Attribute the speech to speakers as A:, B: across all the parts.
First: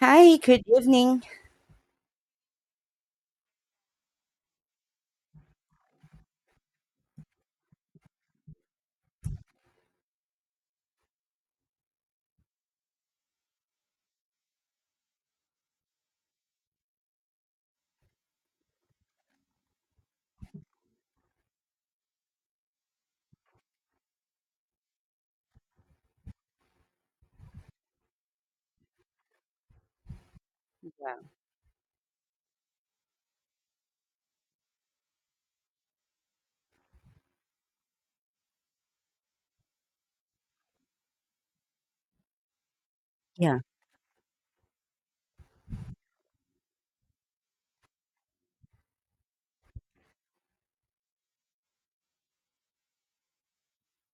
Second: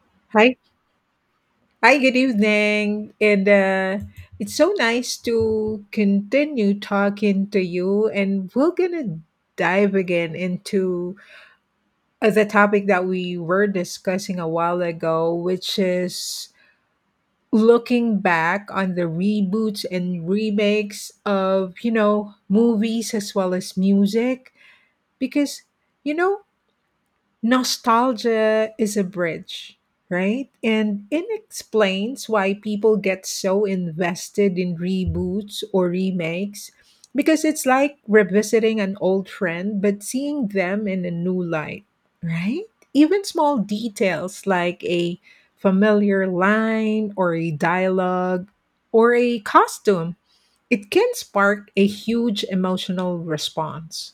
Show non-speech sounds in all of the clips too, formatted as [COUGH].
A: Hi,
B: Hi.
A: good evening.
B: Hi, good evening. And It's so nice to continue talking to you. And we're going to dive again into the topic that we were discussing a while ago, which is looking back on the reboots and remakes of, you know, movies as well as music. Because, you know, nostalgia is a bridge, right? And
A: Yeah.
B: it explains why people get so invested in reboots or remakes because it's like revisiting an old friend but seeing them in a new light, right? Even small
A: Yeah,
B: details like a familiar line or a dialogue or a costume, it can spark a huge emotional response.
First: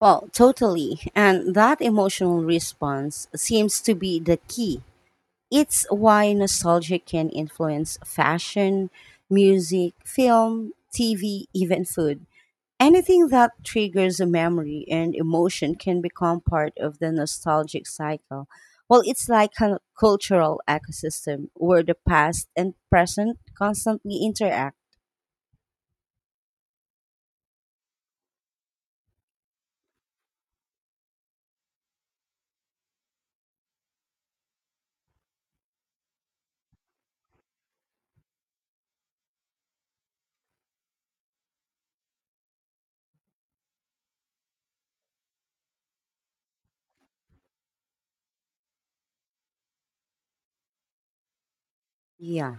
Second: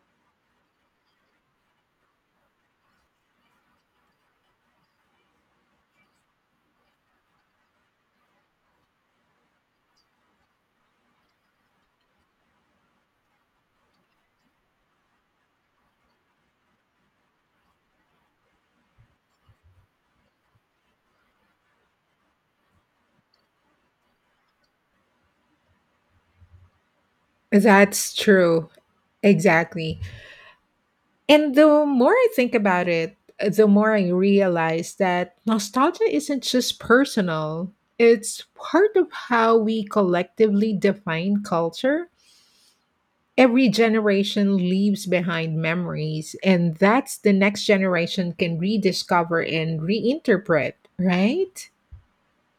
A: well, totally. And that emotional response seems to be the key. It's why nostalgia can influence fashion, music, film, TV, even food. Anything that triggers a memory and emotion can become part of the nostalgic cycle. Well, it's like a cultural ecosystem where the past and present constantly interact.
B: That's true. Exactly. And the more I think about it, the more I realize that nostalgia isn't just personal, it's part of how we collectively define culture. Every generation leaves behind memories, and that's the next generation can rediscover and reinterpret, right?
A: Yeah.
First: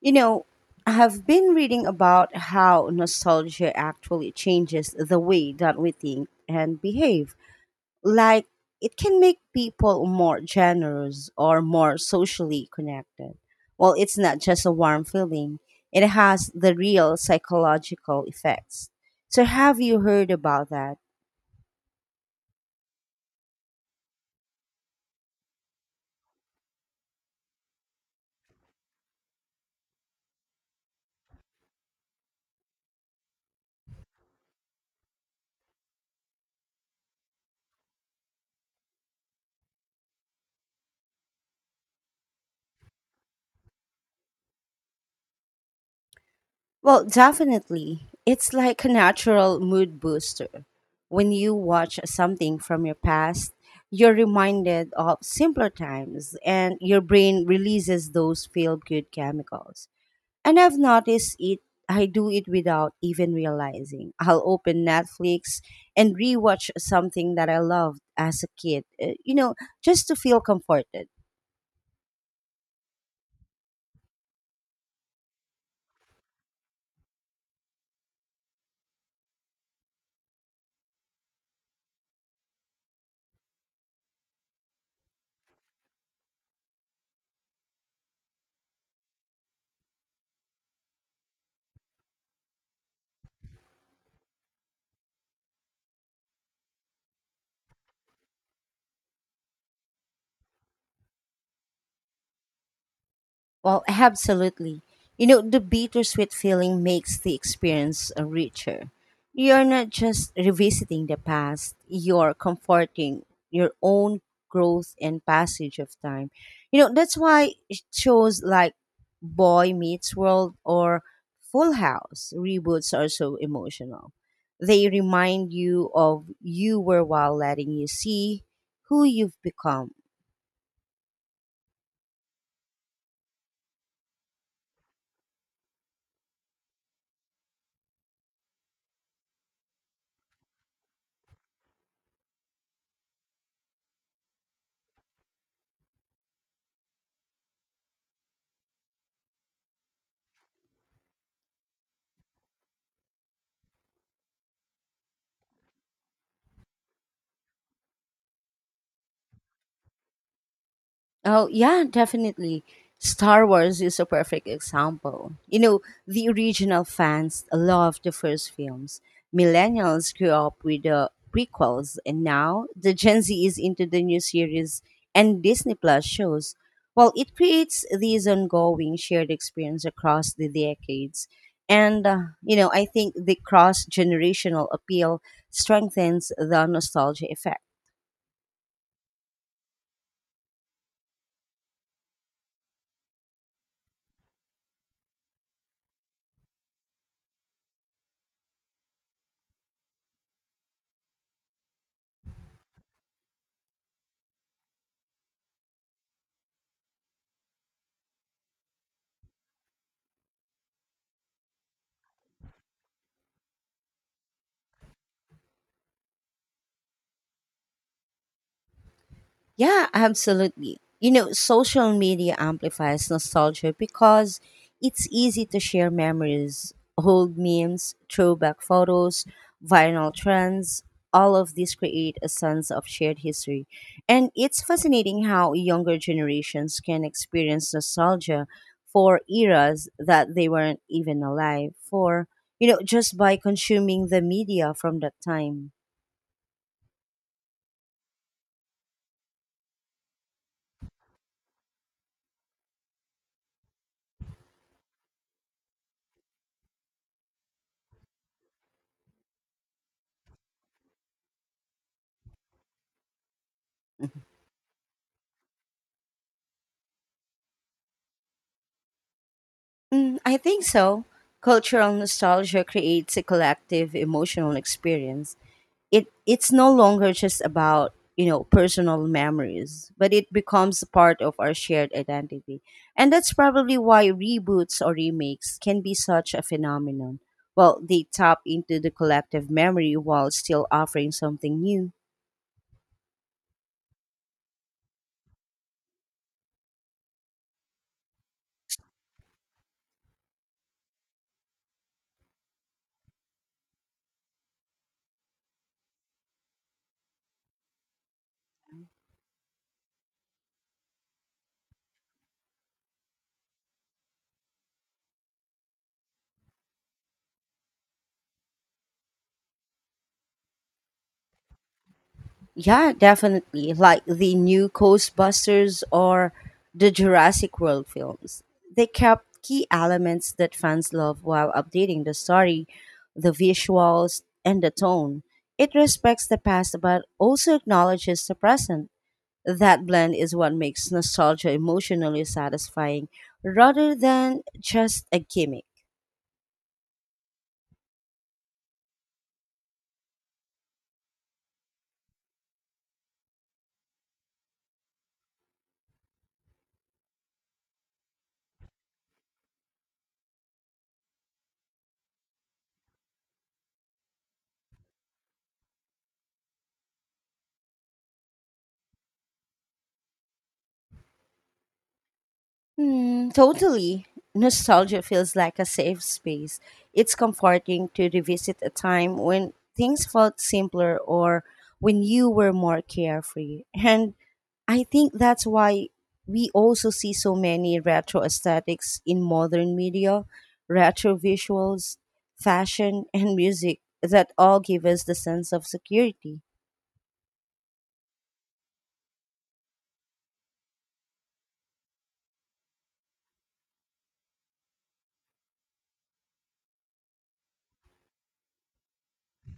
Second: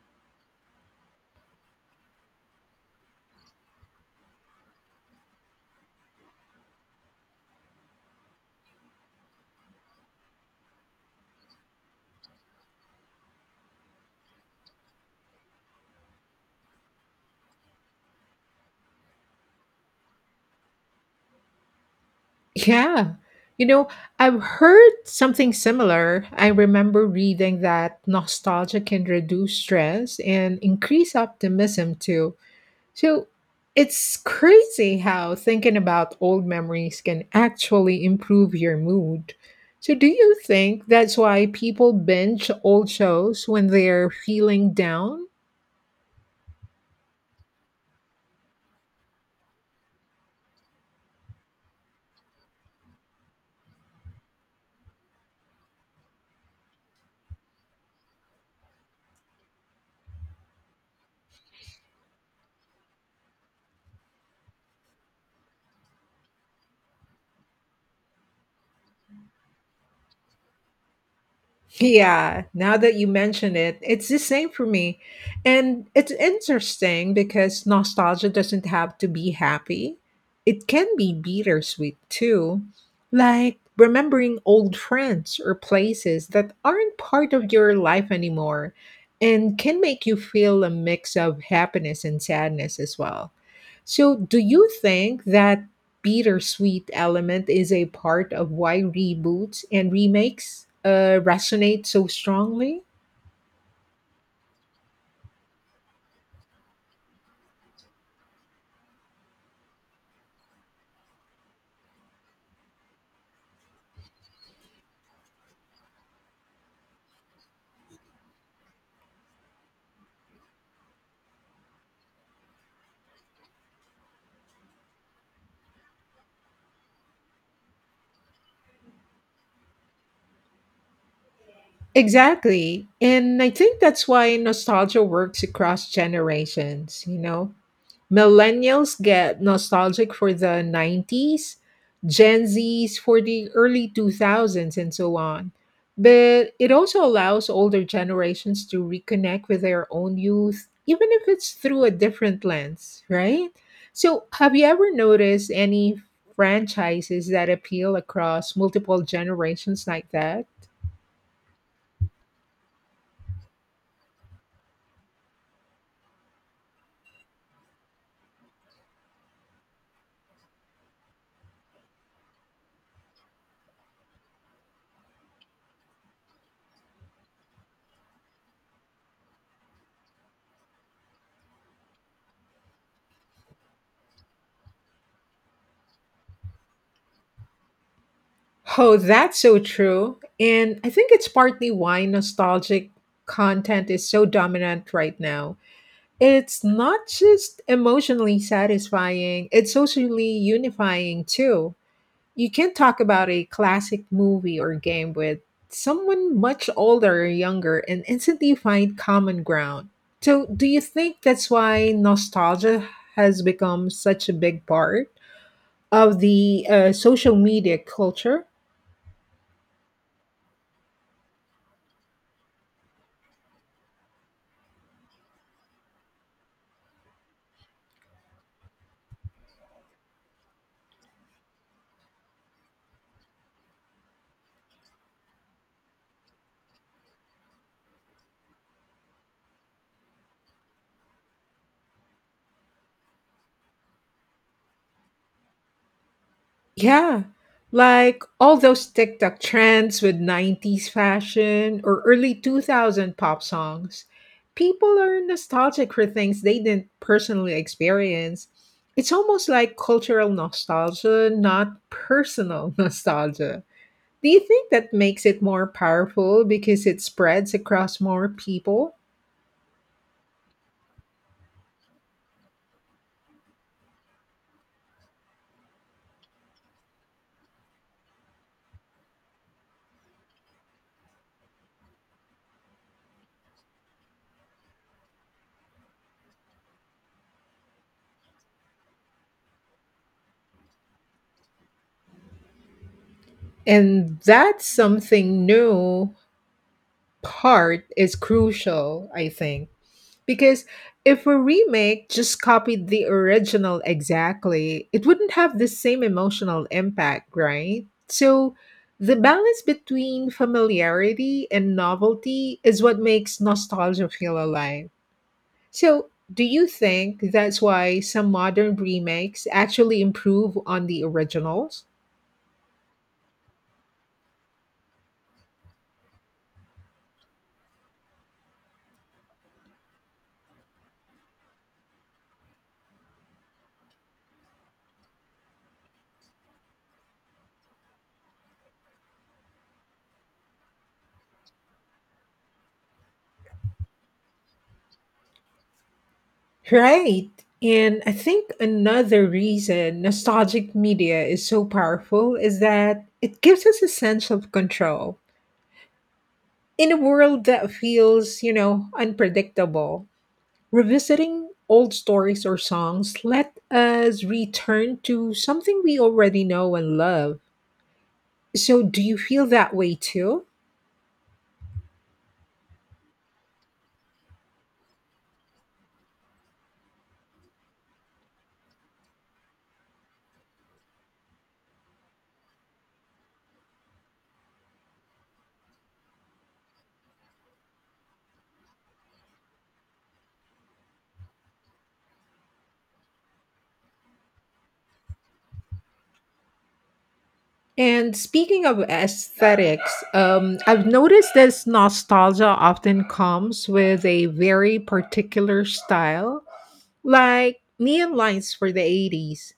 A: You know, I have been reading about how nostalgia actually changes the way that we think and behave. Like, it can make people more generous or more socially connected. Well, it's not just a warm feeling, it has the real psychological effects. So, have you heard about that?
B: Yeah. You know, I've heard something similar. I remember reading that nostalgia can reduce stress and increase optimism too. So it's crazy how thinking about old memories can actually improve your mood. So, do you think that's why people binge old shows when they're feeling down?
A: Well, definitely. It's like a natural mood booster. When you watch something from your past, you're reminded of simpler times and your brain releases those feel good chemicals. And I've noticed it, I do it without even realizing. I'll open Netflix and rewatch something that I loved as a kid, just to feel comforted.
B: Yeah, now that you mention it, it's the same for me. And it's interesting because nostalgia doesn't have to be happy. It can be bittersweet too, like remembering old friends or places that aren't part of your life anymore and can make you feel a mix of happiness and sadness as well. So, do you think that bittersweet element is a part of why reboots and remakes resonate so strongly?
A: Well, absolutely. You know, the bittersweet feeling makes the experience richer. You're not just revisiting the past, you're comforting your own growth and passage of time. You know, that's why shows like Boy Meets World or Full House reboots are so emotional. They remind you of you were while letting you see who you've become.
B: Exactly. And I think that's why nostalgia works across generations, you know? Millennials get nostalgic for the 90s, Gen Zs for the early 2000s, and so on. But it also allows older generations to reconnect with their own youth, even if it's through a different lens, right? So, have you ever noticed any franchises that appeal across multiple generations like that?
A: Oh, yeah, definitely. Star Wars is a perfect example. You know, the original fans loved the first films. Millennials grew up with the prequels, and now the Gen Z is into the new series and Disney Plus shows. Well, it creates these ongoing shared experience across the decades. And I think the cross generational appeal strengthens the nostalgia effect.
B: Oh, that's so true. And I think it's partly why nostalgic content is so dominant right now. It's not just emotionally satisfying, it's socially unifying too. You can't talk about a classic movie or game with someone much older or younger and instantly find common ground. So, do you think that's why nostalgia has become such a big part of the social media culture?
A: Yeah, absolutely. You know, social media amplifies nostalgia because it's easy to share memories, old memes, throwback photos, viral trends. All of these create a sense of shared history. And it's fascinating how younger generations can experience nostalgia for eras that they weren't even alive for, just by consuming the media from that time.
B: Yeah. Like all those TikTok trends with 90s fashion or early 2000 pop songs. People are nostalgic for things they didn't personally experience. It's almost like cultural nostalgia, not personal [LAUGHS] nostalgia. Do you think that makes it more powerful because it spreads across more people?
A: Mm, I think so. Cultural nostalgia creates a collective emotional experience. It's no longer just about, personal memories, but it becomes a part of our shared identity. And that's probably why reboots or remakes can be such a phenomenon. Well, they tap into the collective memory while still offering something new.
B: And that something new part is crucial, I think. Because if a remake just copied the original exactly, it wouldn't have the same emotional impact, right? So the balance between familiarity and novelty is what makes nostalgia feel alive. So, do you think that's why some modern remakes actually improve on the originals?
A: Yeah, definitely. Like the new Ghostbusters or the Jurassic World films. They kept key elements that fans love while updating the story, the visuals, and the tone. It respects the past but also acknowledges the present. That blend is what makes nostalgia emotionally satisfying rather than just a gimmick.
B: Right. And I think another reason nostalgic media is so powerful is that it gives us a sense of control in a world that feels, you know, unpredictable. Revisiting old stories or songs let us return to something we already know and love. So, do you feel that way too?
A: Hmm, totally. Nostalgia feels like a safe space. It's comforting to revisit a time when things felt simpler or when you were more carefree. And I think that's why we also see so many retro aesthetics in modern media, retro visuals, fashion, and music that all give us the sense of security.
B: And speaking of aesthetics, I've noticed this nostalgia often comes with a very particular style, like neon lines for the 80s,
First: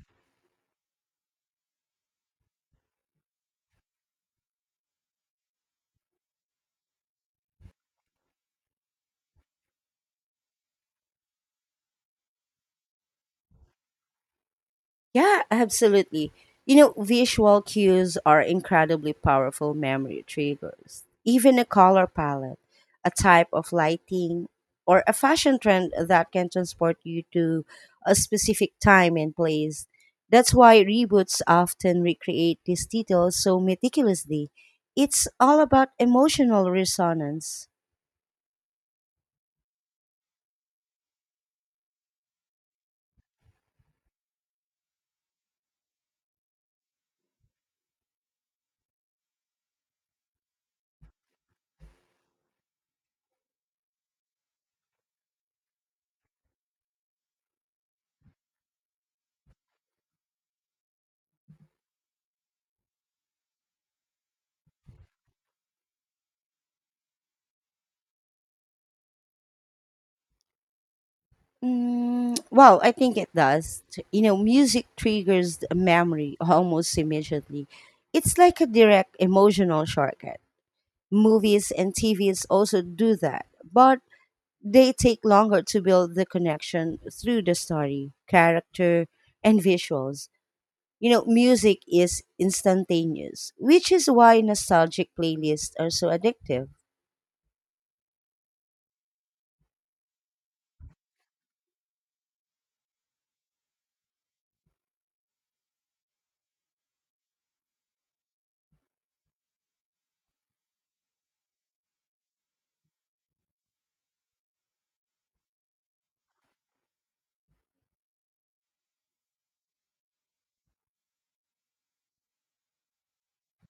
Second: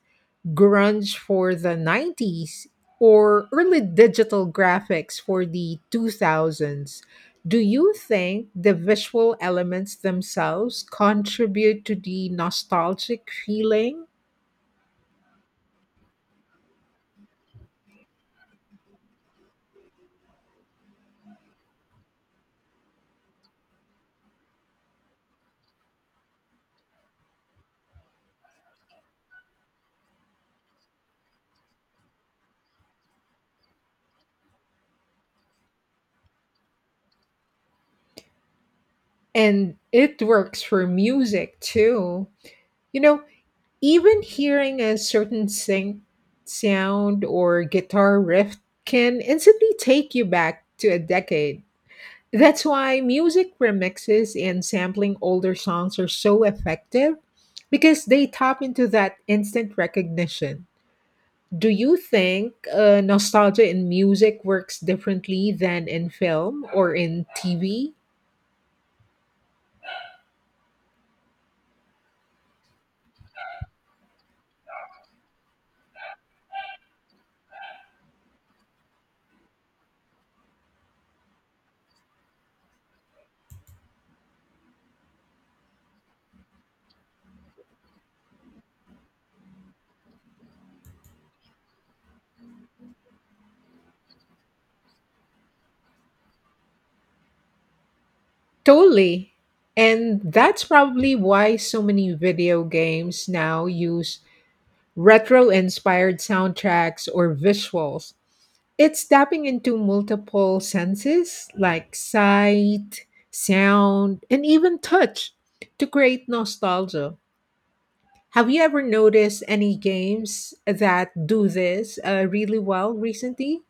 B: grunge for the 90s, or early digital graphics for the 2000s. Do you think the visual elements themselves contribute to the nostalgic feeling?
A: Yeah, absolutely. You know, visual cues are incredibly powerful memory triggers. Even a color palette, a type of lighting, or a fashion trend that can transport you to a specific time and place. That's why reboots often recreate these details so meticulously. It's all about emotional resonance.
B: And it works for music too. You know, even hearing a certain synth sound or guitar riff can instantly take you back to a decade. That's why music remixes and sampling older songs are so effective because they tap into that instant recognition. Do you think nostalgia in music works differently than in film or in TV?
A: Well, I think it does. You know, music triggers a memory almost immediately. It's like a direct emotional shortcut. Movies and TVs also do that, but they take longer to build the connection through the story, character, and visuals. You know, music is instantaneous, which is why nostalgic playlists are so addictive.
B: Totally. And that's probably why so many video games now use retro inspired soundtracks or visuals. It's tapping into multiple senses like sight, sound, and even touch to create nostalgia. Have you ever noticed any games that do this really well recently?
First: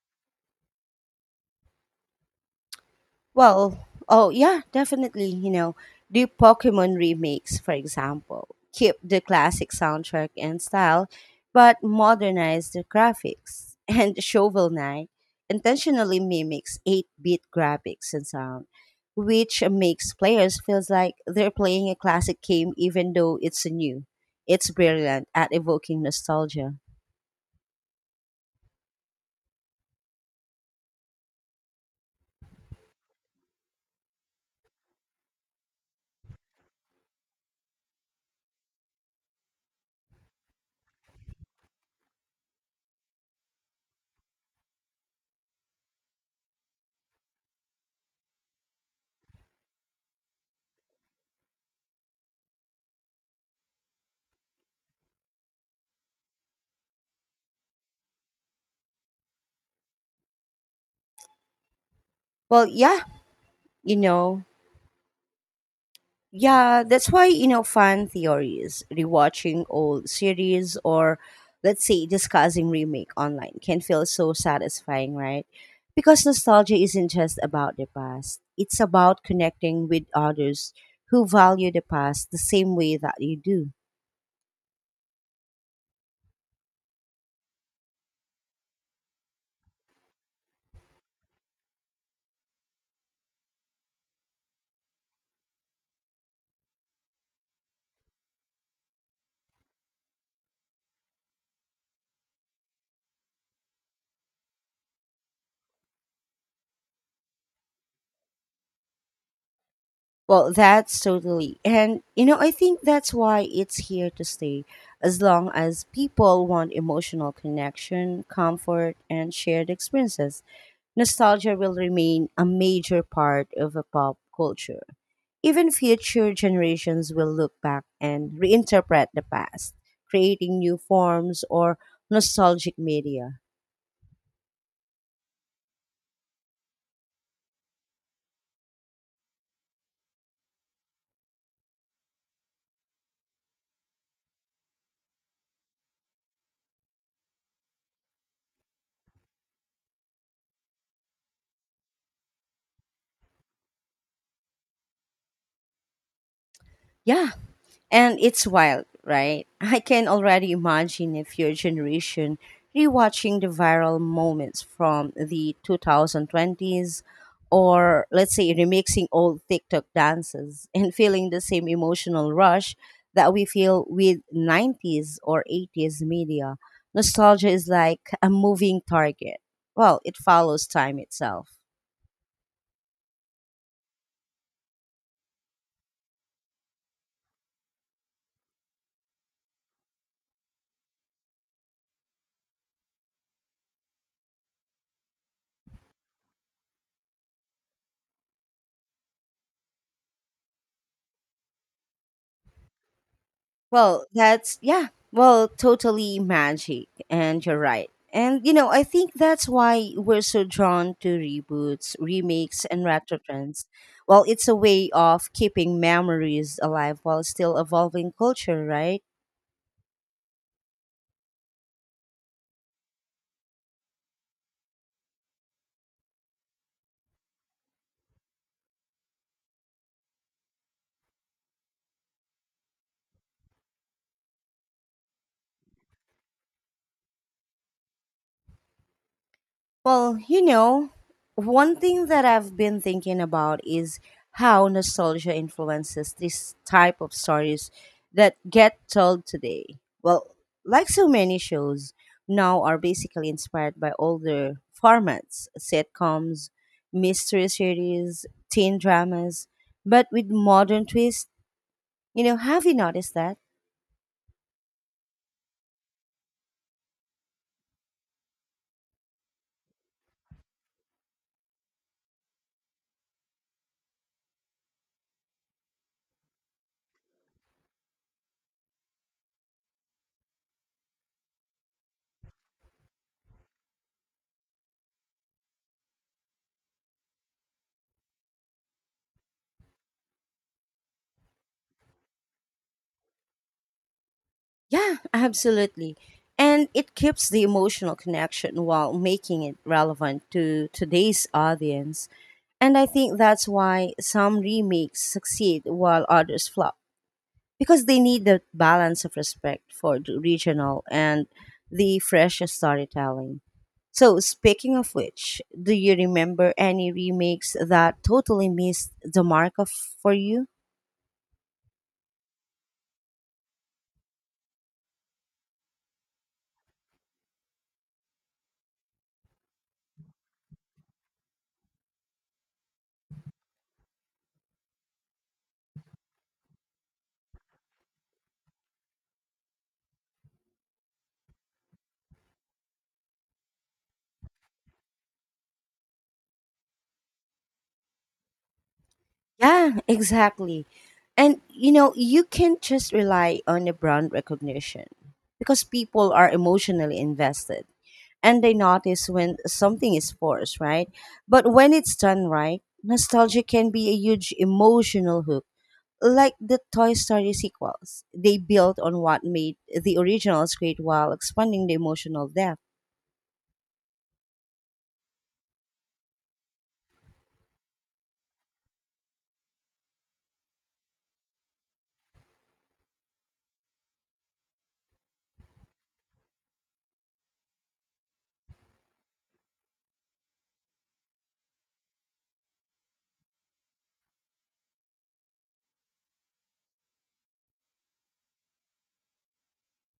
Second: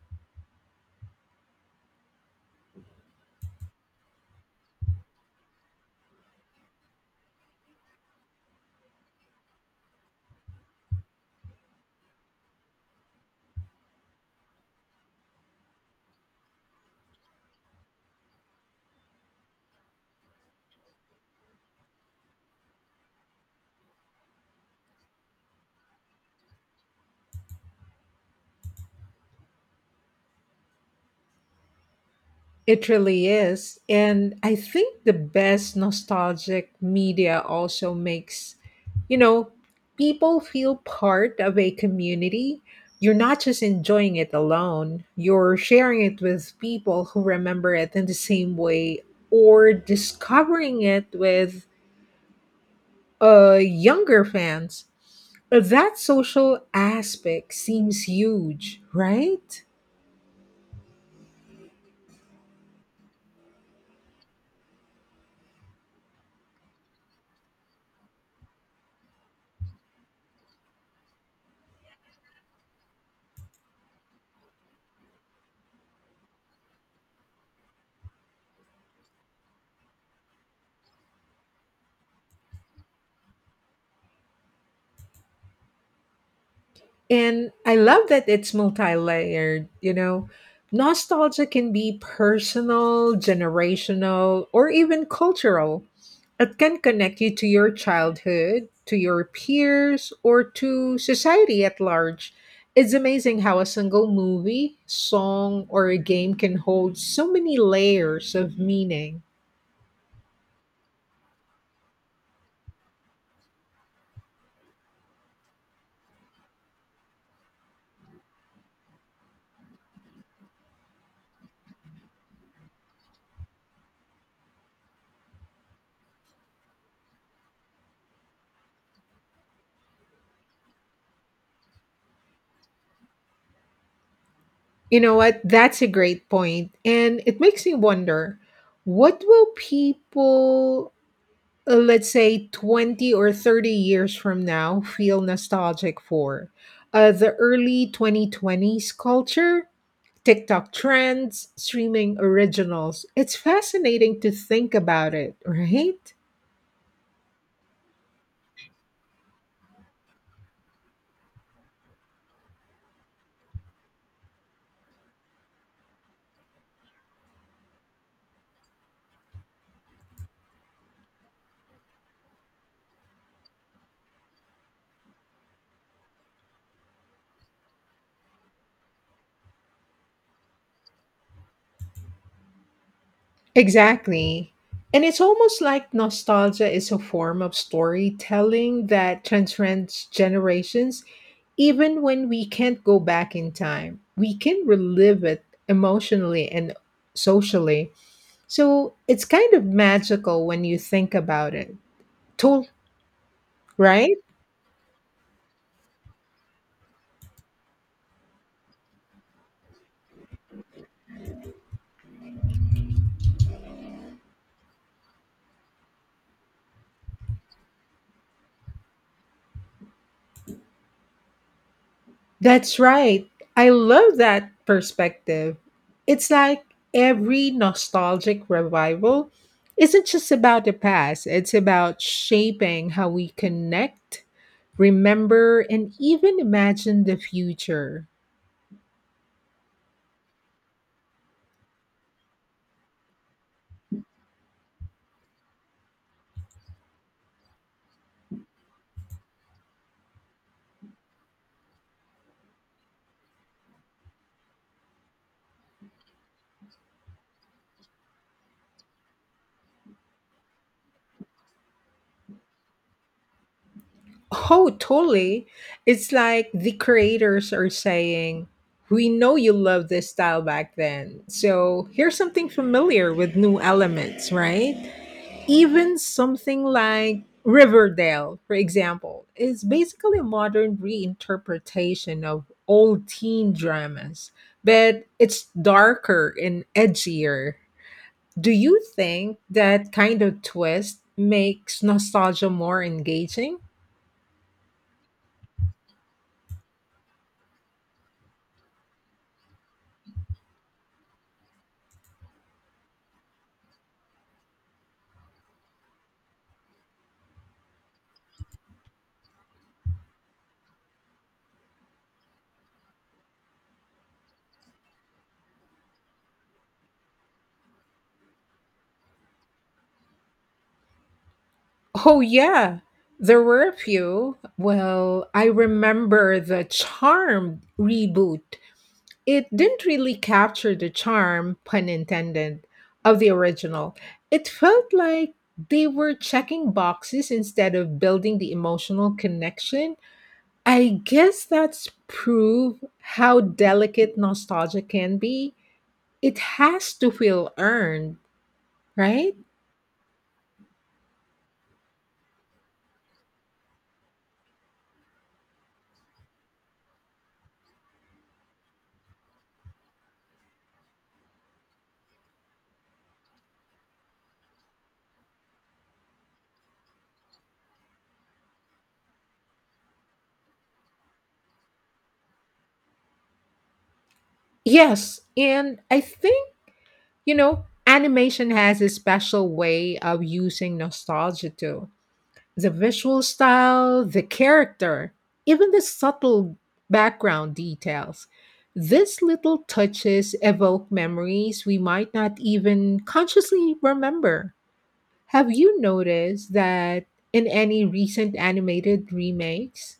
A: Well, oh yeah, definitely. You know, the Pokemon remakes, for example, keep the classic soundtrack and style, but modernize the graphics. [LAUGHS] And Shovel Knight intentionally mimics 8-bit graphics and sound, which makes players feels like they're playing a classic game even though it's new. It's brilliant at evoking nostalgia.
B: It really is. And I think the best nostalgic media also makes, you know, people feel part of a community. You're not just enjoying it alone, you're sharing it with people who remember it in the same way or discovering it with younger fans. That social aspect seems huge, right?
A: Well, yeah, you know, Yeah, that's why, fan theories, rewatching old series or let's say discussing remake online can feel so satisfying, right? Because nostalgia isn't just about the past. It's about connecting with others who value the past the same way that you do.
B: And I love that it's multi layered, you know. Nostalgia can be personal, generational, or even cultural. It can connect you to your childhood, to your peers, or to society at large. It's amazing how a single movie, song, or a game can hold so many layers of meaning.
A: Well, that's totally. And I think that's why it's here to stay. As long as people want emotional connection, comfort, and shared experiences, nostalgia will remain a major part of a pop culture. Even future generations will look back and reinterpret the past, creating new forms or nostalgic media.
B: You know what? That's a great point. And it makes me wonder what will people let's say 20 or 30 years from now feel nostalgic for. The early 2020s culture, tiktok trends, streaming originals, it's fascinating to think about it, right?
A: Yeah, and it's wild, right? [LAUGHS] I can already imagine a future generation rewatching the viral moments from the 2020s or let's say remixing old TikTok dances [LAUGHS] and feeling the same emotional rush that we feel with 90s or 80s media. Nostalgia is like a moving target. Well, it follows time itself.
B: Exactly. And it's almost like nostalgia is a form of storytelling that transcends generations. Even when we can't go back in time, we can relive it emotionally and socially. So it's kind of magical when you think about it. To-
A: Well,
B: right?
A: that's yeah. Well, totally magic, and you're right. And you know, I think that's why we're so drawn to reboots, remakes, and retro trends. Well, it's a way of keeping memories alive while still evolving culture, right?
B: That's right. I love that perspective. It's like every nostalgic revival isn't just about the past, it's about shaping how we connect, remember, and even imagine the future.
A: Well, you know, one thing that I've been thinking about is how nostalgia influences this type of stories that get told today. Well, like so many shows now are basically inspired by older formats, sitcoms, mystery series, teen dramas, but with modern twists. You know, have you noticed that?
B: Oh, totally. It's like the creators are saying, we know you loved this style back then. So here's something familiar with new elements, right? Even something like Riverdale, for example, is basically a modern reinterpretation of old teen dramas, but it's darker and edgier. Do you think that kind of twist makes nostalgia more engaging?
A: Yeah, absolutely. And it keeps the emotional connection while making it relevant to today's audience. And I think that's why some remakes succeed while others flop, because they need the balance of respect for the regional and the fresh storytelling. So, speaking of which, do you remember any remakes that totally missed the mark of, for you?
B: Oh, yeah. There were a few. Well, I remember the Charmed reboot. It didn't really capture the charm, pun intended, of the original. It felt like they were checking boxes instead of building the emotional connection. I guess that's proof how delicate nostalgia can be. It has to feel earned, right?
A: Yeah, exactly. And you know, you can't just rely on the brand recognition because people are emotionally invested and they notice when something is forced, right? But when it's done right, nostalgia can be a huge emotional hook. Like the Toy Story sequels, they built on what made the originals great while expanding the emotional depth.
B: Yes, and I think, you know, animation has a special way of using nostalgia too. The visual style, the character, even the subtle background details. These little touches evoke memories we might not even consciously remember. Have you noticed that in any recent animated remakes?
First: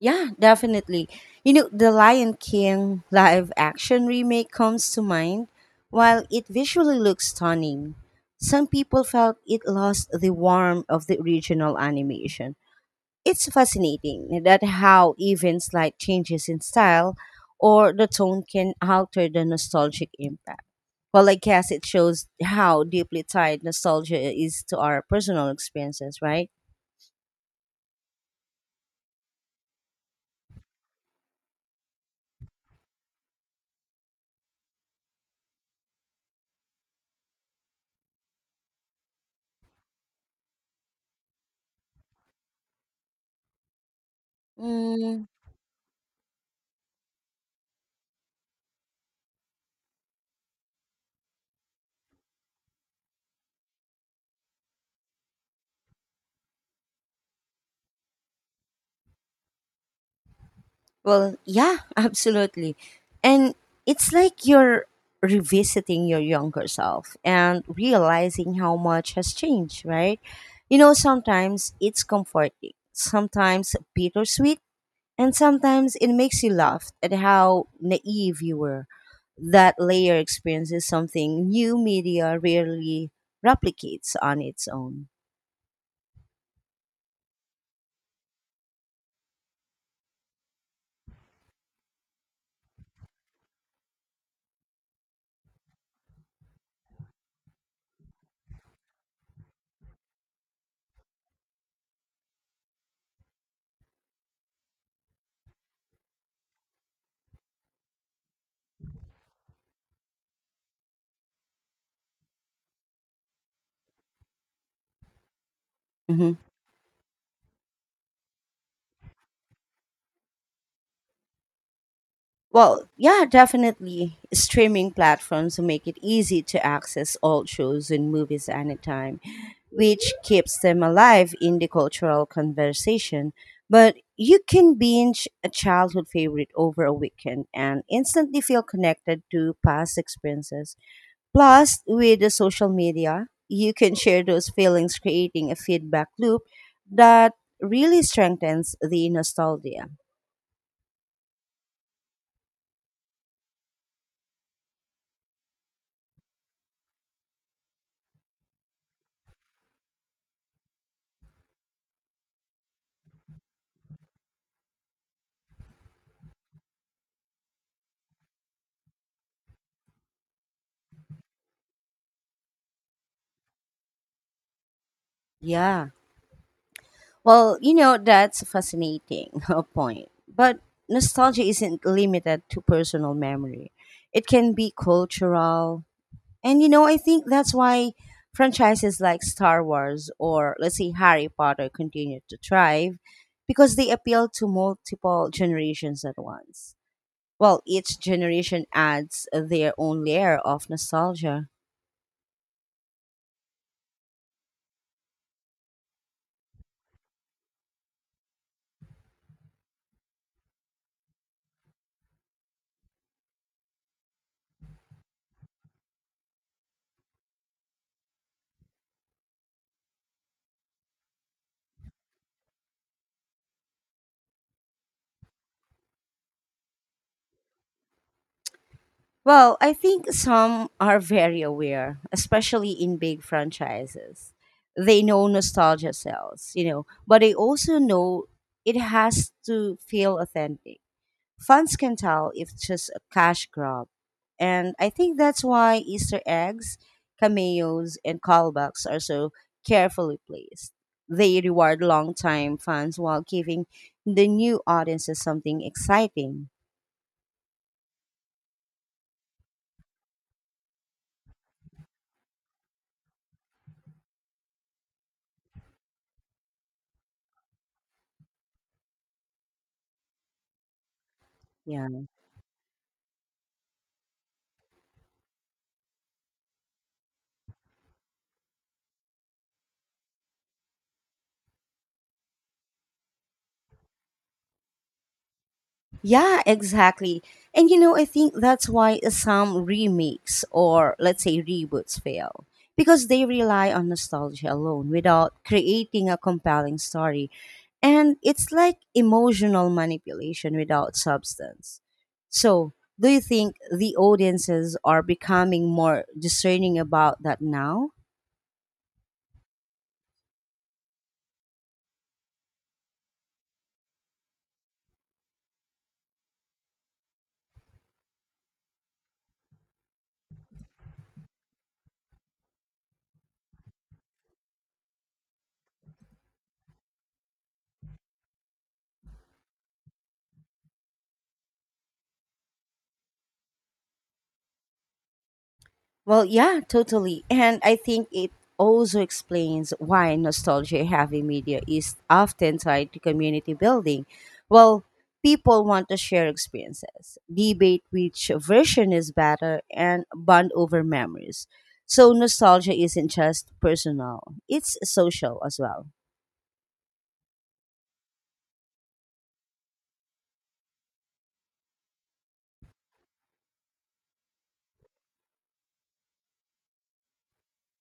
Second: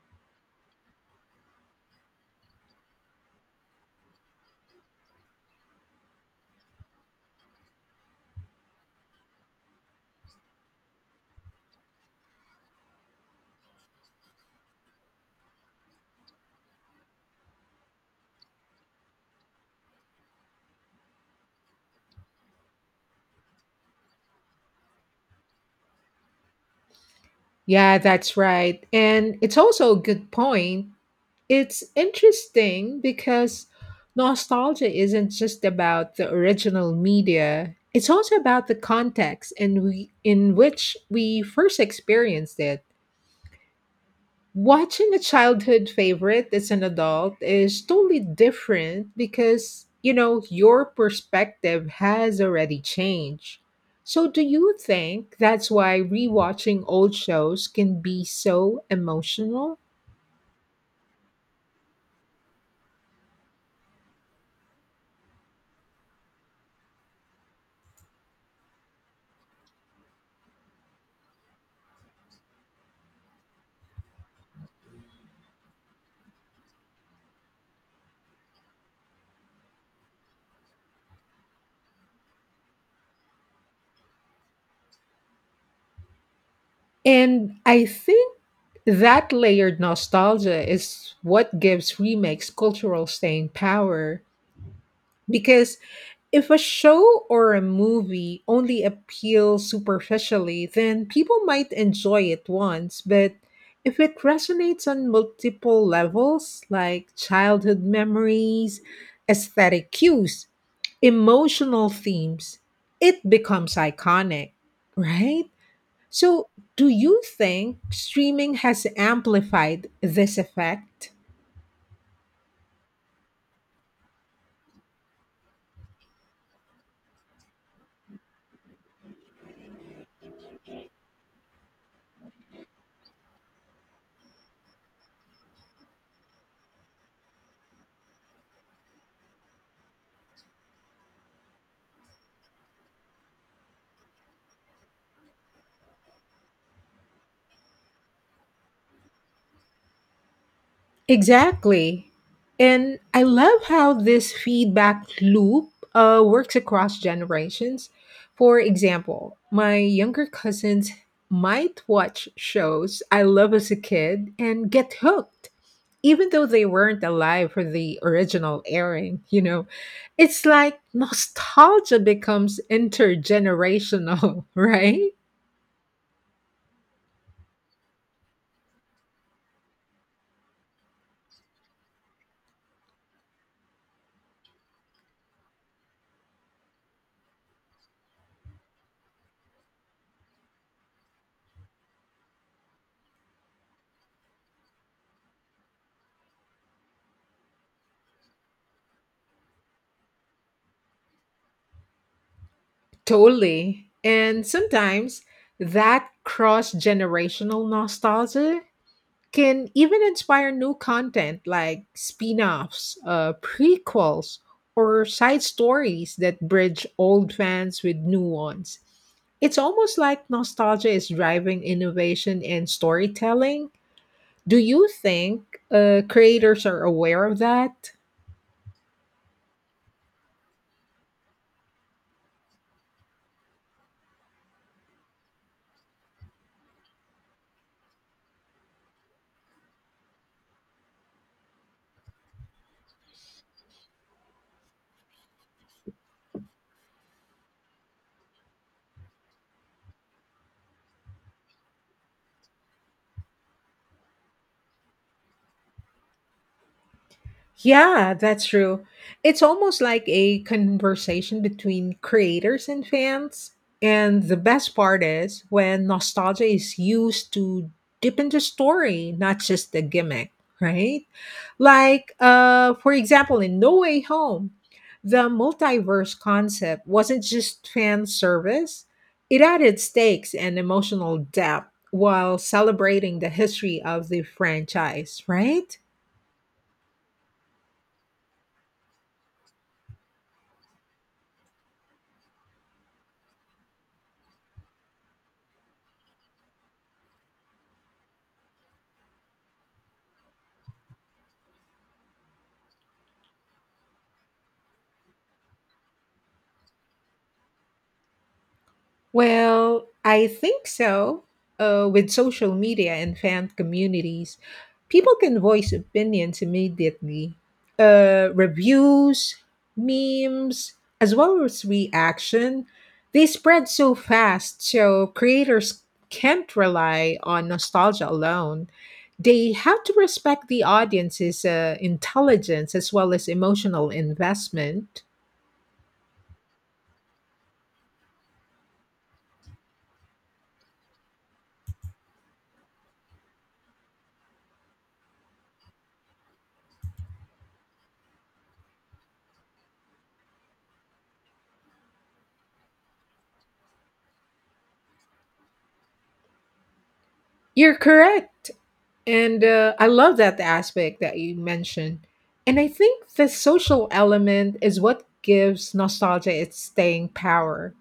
A: Yeah, definitely. You know, the Lion King live action remake comes to mind. While it visually looks stunning, some people felt it lost the warmth of the original animation. It's fascinating that how even slight changes in style or the tone can alter the nostalgic impact. Well, I guess it shows how deeply tied nostalgia is to our personal experiences, right?
B: Yeah, that's right. And it's also a good point. It's interesting because nostalgia isn't just about the original media. It's also about the context and we, in which we first experienced it. Watching a
A: Mm.
B: childhood favorite as an adult is totally different because, you know, your perspective has already changed. So, do you think that's why rewatching old shows can be so emotional?
A: Well, yeah, [LAUGHS] absolutely. And it's like you're revisiting your younger self and realizing how much has changed, right? You know, sometimes it's comforting, sometimes bittersweet, and sometimes it makes you laugh at how naive you were. That layer experience is something new media rarely replicates on its own.
B: And I think that layered nostalgia is what gives remakes cultural staying power. Because if a show or a movie only appeals superficially, then people might enjoy it once. But if it resonates on multiple levels, like childhood memories, aesthetic cues, emotional themes, it becomes iconic, right?
A: Mm-hmm.
B: So, do you think streaming has amplified this effect?
A: Well, yeah, definitely. Streaming platforms make it easy to access old shows and movies anytime, which keeps them alive in the cultural conversation. But you can binge a childhood favorite over a weekend and instantly feel connected to past experiences. Plus, with the social media, you can share those feelings, creating a feedback loop that really strengthens the nostalgia.
B: Exactly. And I love how this feedback loop works across generations. For example, my younger cousins might watch shows I love as a kid and get hooked, even though they weren't alive for the original airing, you know. It's like nostalgia becomes intergenerational, [LAUGHS] right?
A: Yeah. Well, that's a fascinating [LAUGHS] point. But nostalgia isn't limited to personal memory, it can be cultural. And I think that's why franchises like Star Wars or, let's say, Harry Potter continue to thrive because they appeal to multiple generations at once. Well, each generation adds their own layer of nostalgia.
B: Totally. And sometimes that cross generational nostalgia can even inspire new content like spin offs, prequels, or side stories that bridge old fans with new ones. It's almost like nostalgia is driving innovation and storytelling. Do you think creators are aware of that?
A: Well, I think some are very aware, especially in big franchises. They know nostalgia sells, but they also know it has to feel authentic. Fans can tell if it's just a cash grab. And I think that's why Easter eggs, cameos, and callbacks are so carefully placed. They reward longtime fans while giving the new audiences something exciting.
B: Yeah, that's true. It's almost like a conversation between creators and fans. And the best part is when nostalgia is used to deepen the story, not just the gimmick, right?
A: Yeah.
B: Like, for example, in No Way Home, the multiverse concept wasn't just fan service, it added stakes and emotional depth while celebrating the history of the franchise, right?
A: Yeah, exactly. And you know, I think that's why some remakes or let's say reboots fail because they rely on nostalgia alone without creating a compelling story. And it's like emotional manipulation without substance. So, do you think the audiences are becoming more discerning about that now?
B: Well, I think so. With social media and fan communities, people can voice opinions immediately. Reviews, memes, as well as reaction, they spread so fast, so creators can't rely on nostalgia alone. They have to respect the audience's intelligence as well as emotional investment.
A: Well, yeah, totally. And I think it also explains why nostalgia heavy media is often tied to community building. Well, people want to share experiences, debate which version is better, and bond over memories. So, nostalgia isn't just personal, it's social as well.
B: You're correct. And I love that aspect that you mentioned. And I think the social element is what gives nostalgia its staying power.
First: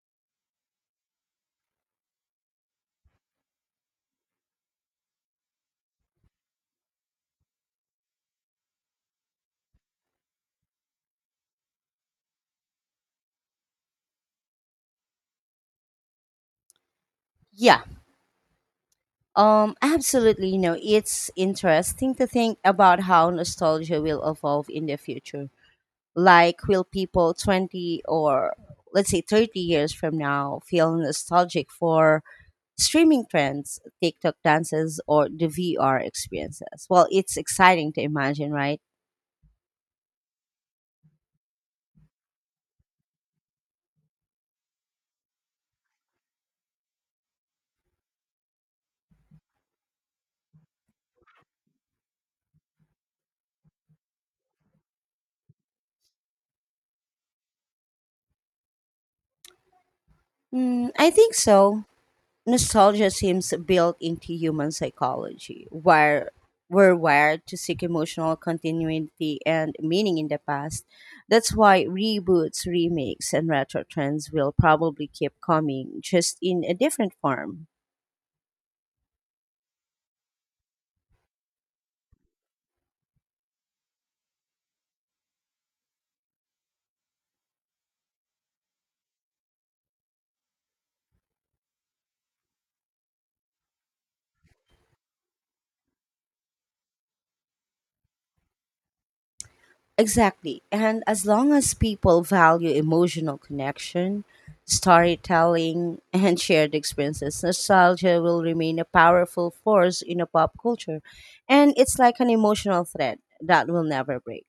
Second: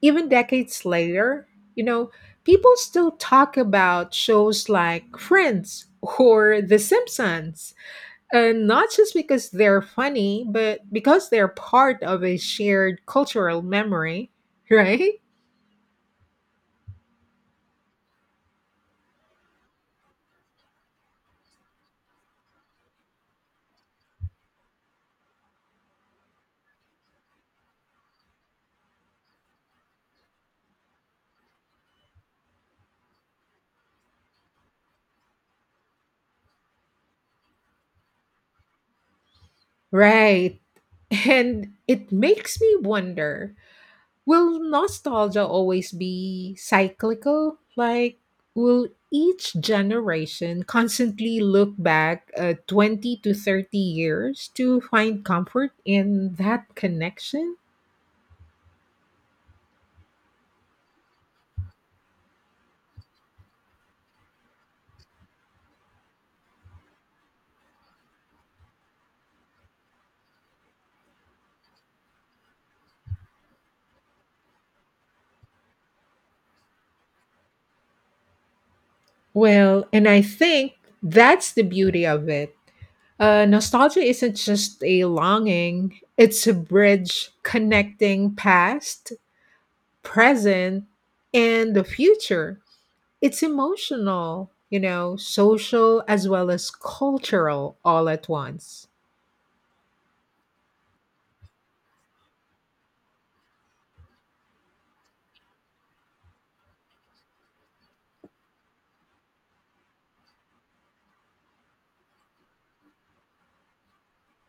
B: Even decades later, you know, people still talk about shows like Friends or The Simpsons. And not just because they're funny, but because they're part of a shared cultural memory, [LAUGHS] right?
A: Yeah. Absolutely, you know, it's interesting to think about how nostalgia will evolve in the future. Like, will people 20 or let's say 30 years from now feel nostalgic for streaming trends, TikTok dances, or the VR experiences? Well, it's exciting to imagine, right?
B: Right. And it makes me wonder, will nostalgia always be cyclical? Like, will each generation constantly look back 20 to 30 years to find comfort in that connection?
A: Mm, I think so. Nostalgia seems built into human psychology, where we're wired to seek emotional continuity and meaning in the past. That's why reboots, remakes, and retro trends will probably keep coming, just in a different form.
B: Well, and I think that's the beauty of it. Nostalgia isn't just a longing, it's a bridge connecting past, present, and the future. It's emotional, you know, social as well as cultural all at once.
A: Exactly. And as long as people value emotional connection, storytelling, [LAUGHS] and shared experiences, nostalgia will remain a powerful force in a pop culture. And it's like an emotional thread that will never break.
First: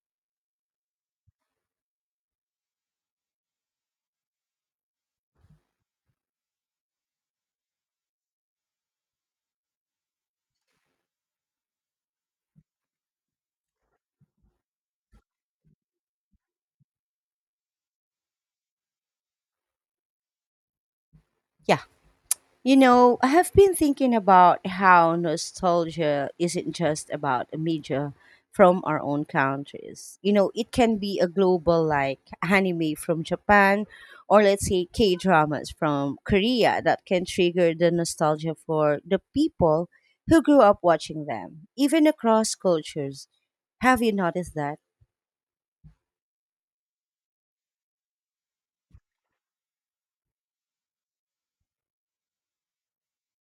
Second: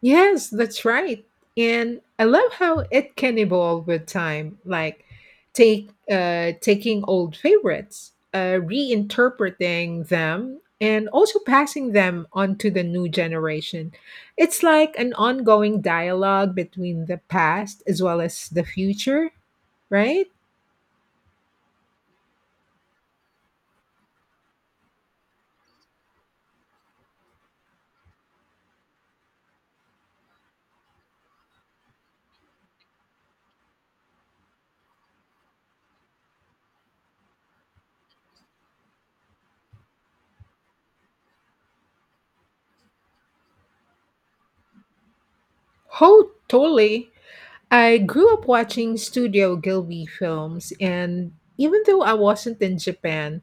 B: Yes, that's right. And I love how it can evolve with time, like take taking old favorites, reinterpreting them, and also passing them on to the new generation. It's like an ongoing dialogue between the past as well as the future, right?
A: Yeah. You know, I have been thinking about how nostalgia isn't just about a media from our own countries. You know, it can be a global like anime from Japan or let's say K dramas from Korea that can trigger the nostalgia for the people who grew up watching them, even across cultures. Have you noticed that?
B: Oh, totally. I grew up watching Studio Gilby films, and even though I wasn't in Japan,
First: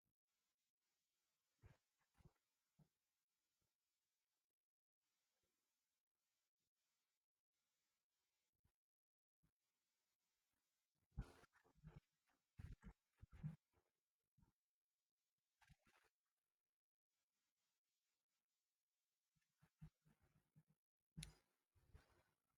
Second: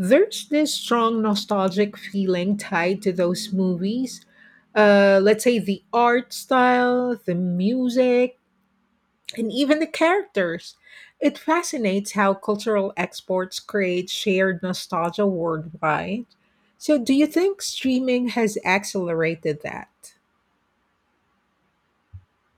B: there's this strong nostalgic feeling tied to those movies. Let's say the art style, the music, and even the characters. It fascinates how cultural exports create shared nostalgia worldwide. So, do you think streaming has accelerated that?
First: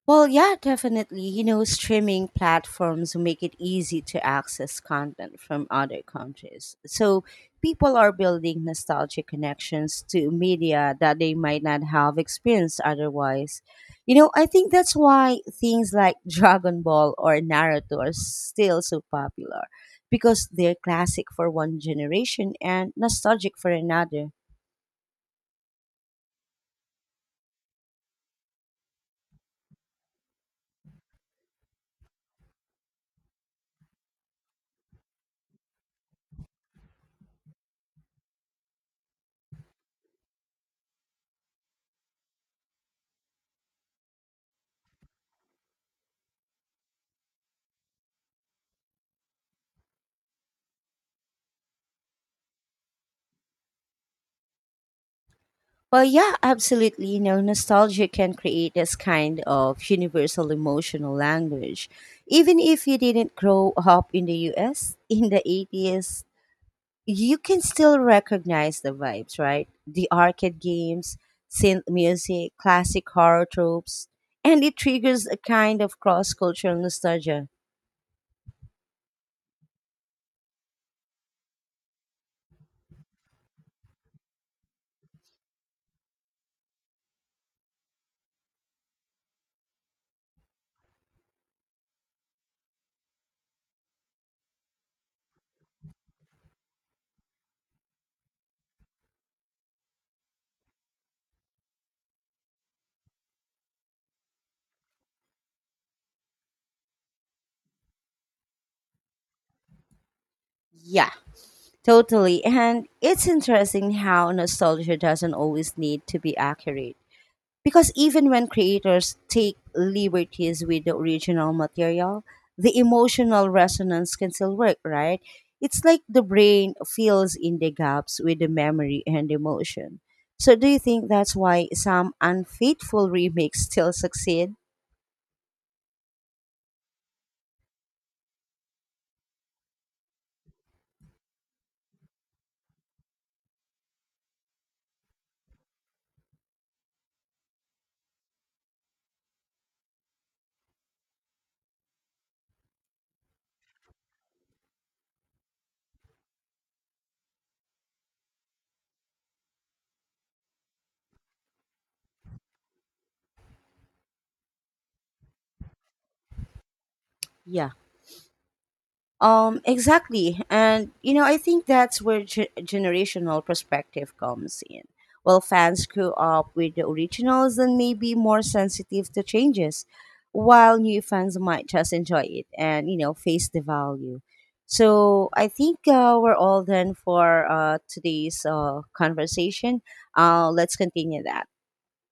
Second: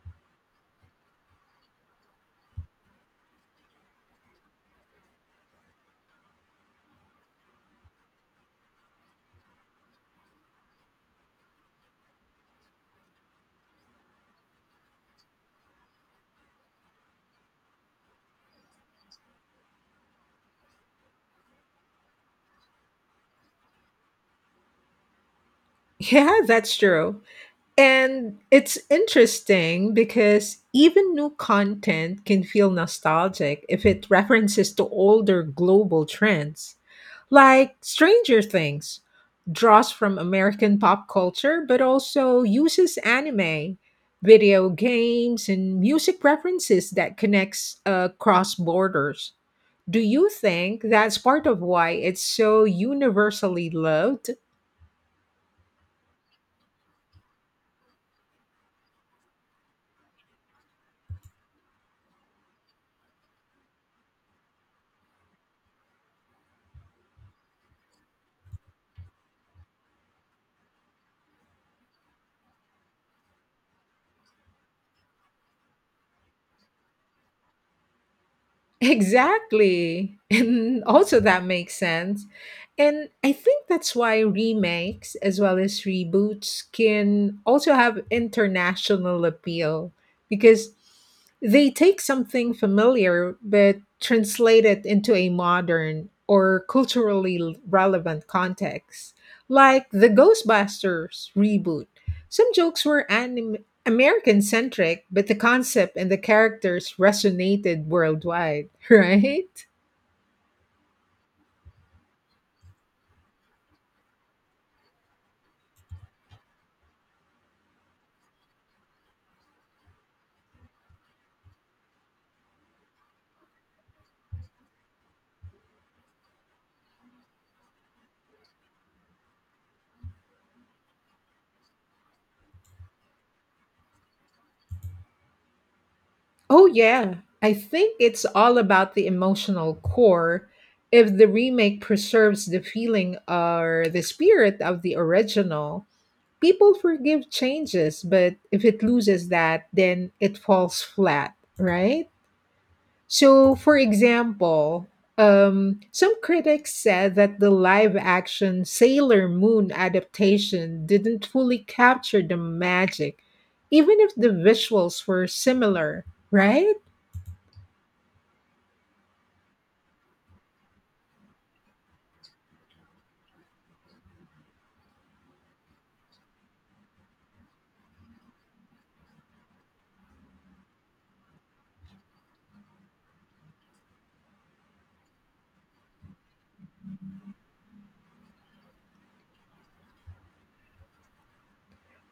A: Well, yeah, definitely. You know, streaming platforms make it easy to access content from other countries. So people are building nostalgic connections to media that they might not have experienced otherwise. You know, I think that's why things like [LAUGHS] Dragon Ball or Naruto are still so popular because they're classic for one generation and nostalgic for another.
B: Yeah, that's true. And it's interesting because even new content can feel nostalgic if it references to older global trends. Like Stranger Things draws from American pop culture but also uses anime, video games and music references that connects across borders. Do you think that's part of why it's so universally loved?
A: Well, yeah, absolutely. You know, nostalgia can create this kind of universal emotional language. Even if you didn't grow up in the US [LAUGHS] in the 80s, you can still recognize the vibes, right? The arcade games, synth music, classic horror tropes, and it triggers a kind of cross cultural nostalgia.
B: Exactly. [LAUGHS] And also that makes sense. And I think that's why remakes as well as reboots can also have international appeal because they take something familiar but translate it into a modern or culturally relevant context. Like the Ghostbusters reboot. Some jokes were American centric, but the concept and the characters resonated worldwide, [LAUGHS] right?
A: Yeah, totally. And it's interesting how nostalgia doesn't always need to be accurate. Because even when creators take liberties with the original material, the emotional resonance can still work, right? It's like the brain fills in the gaps with the memory and emotion. So, do you think that's why some unfaithful remakes still succeed?
B: Oh, yeah. I think it's all about the emotional core. If the remake preserves the feeling or the spirit of the original, people forgive changes, but if it loses that, then it falls flat, right? So, for example, some critics said that the live action Sailor Moon adaptation didn't fully capture the magic, even if the visuals were similar, right?
A: Yeah. Exactly. And I think that's where generational perspective comes in. Well, fans grew up with the originals and may be more sensitive to changes, while new fans might just enjoy it and, face the value. So I think we're all done for today's conversation. Let's continue that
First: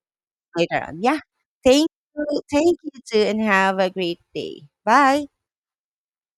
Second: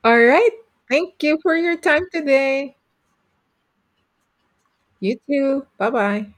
B: All right.
A: later on. Yeah.
B: Thank you for your
A: Thank
B: time
A: you.
B: today.
A: Thank you too, and have a great day.
B: You
A: Bye.
B: too. Bye bye.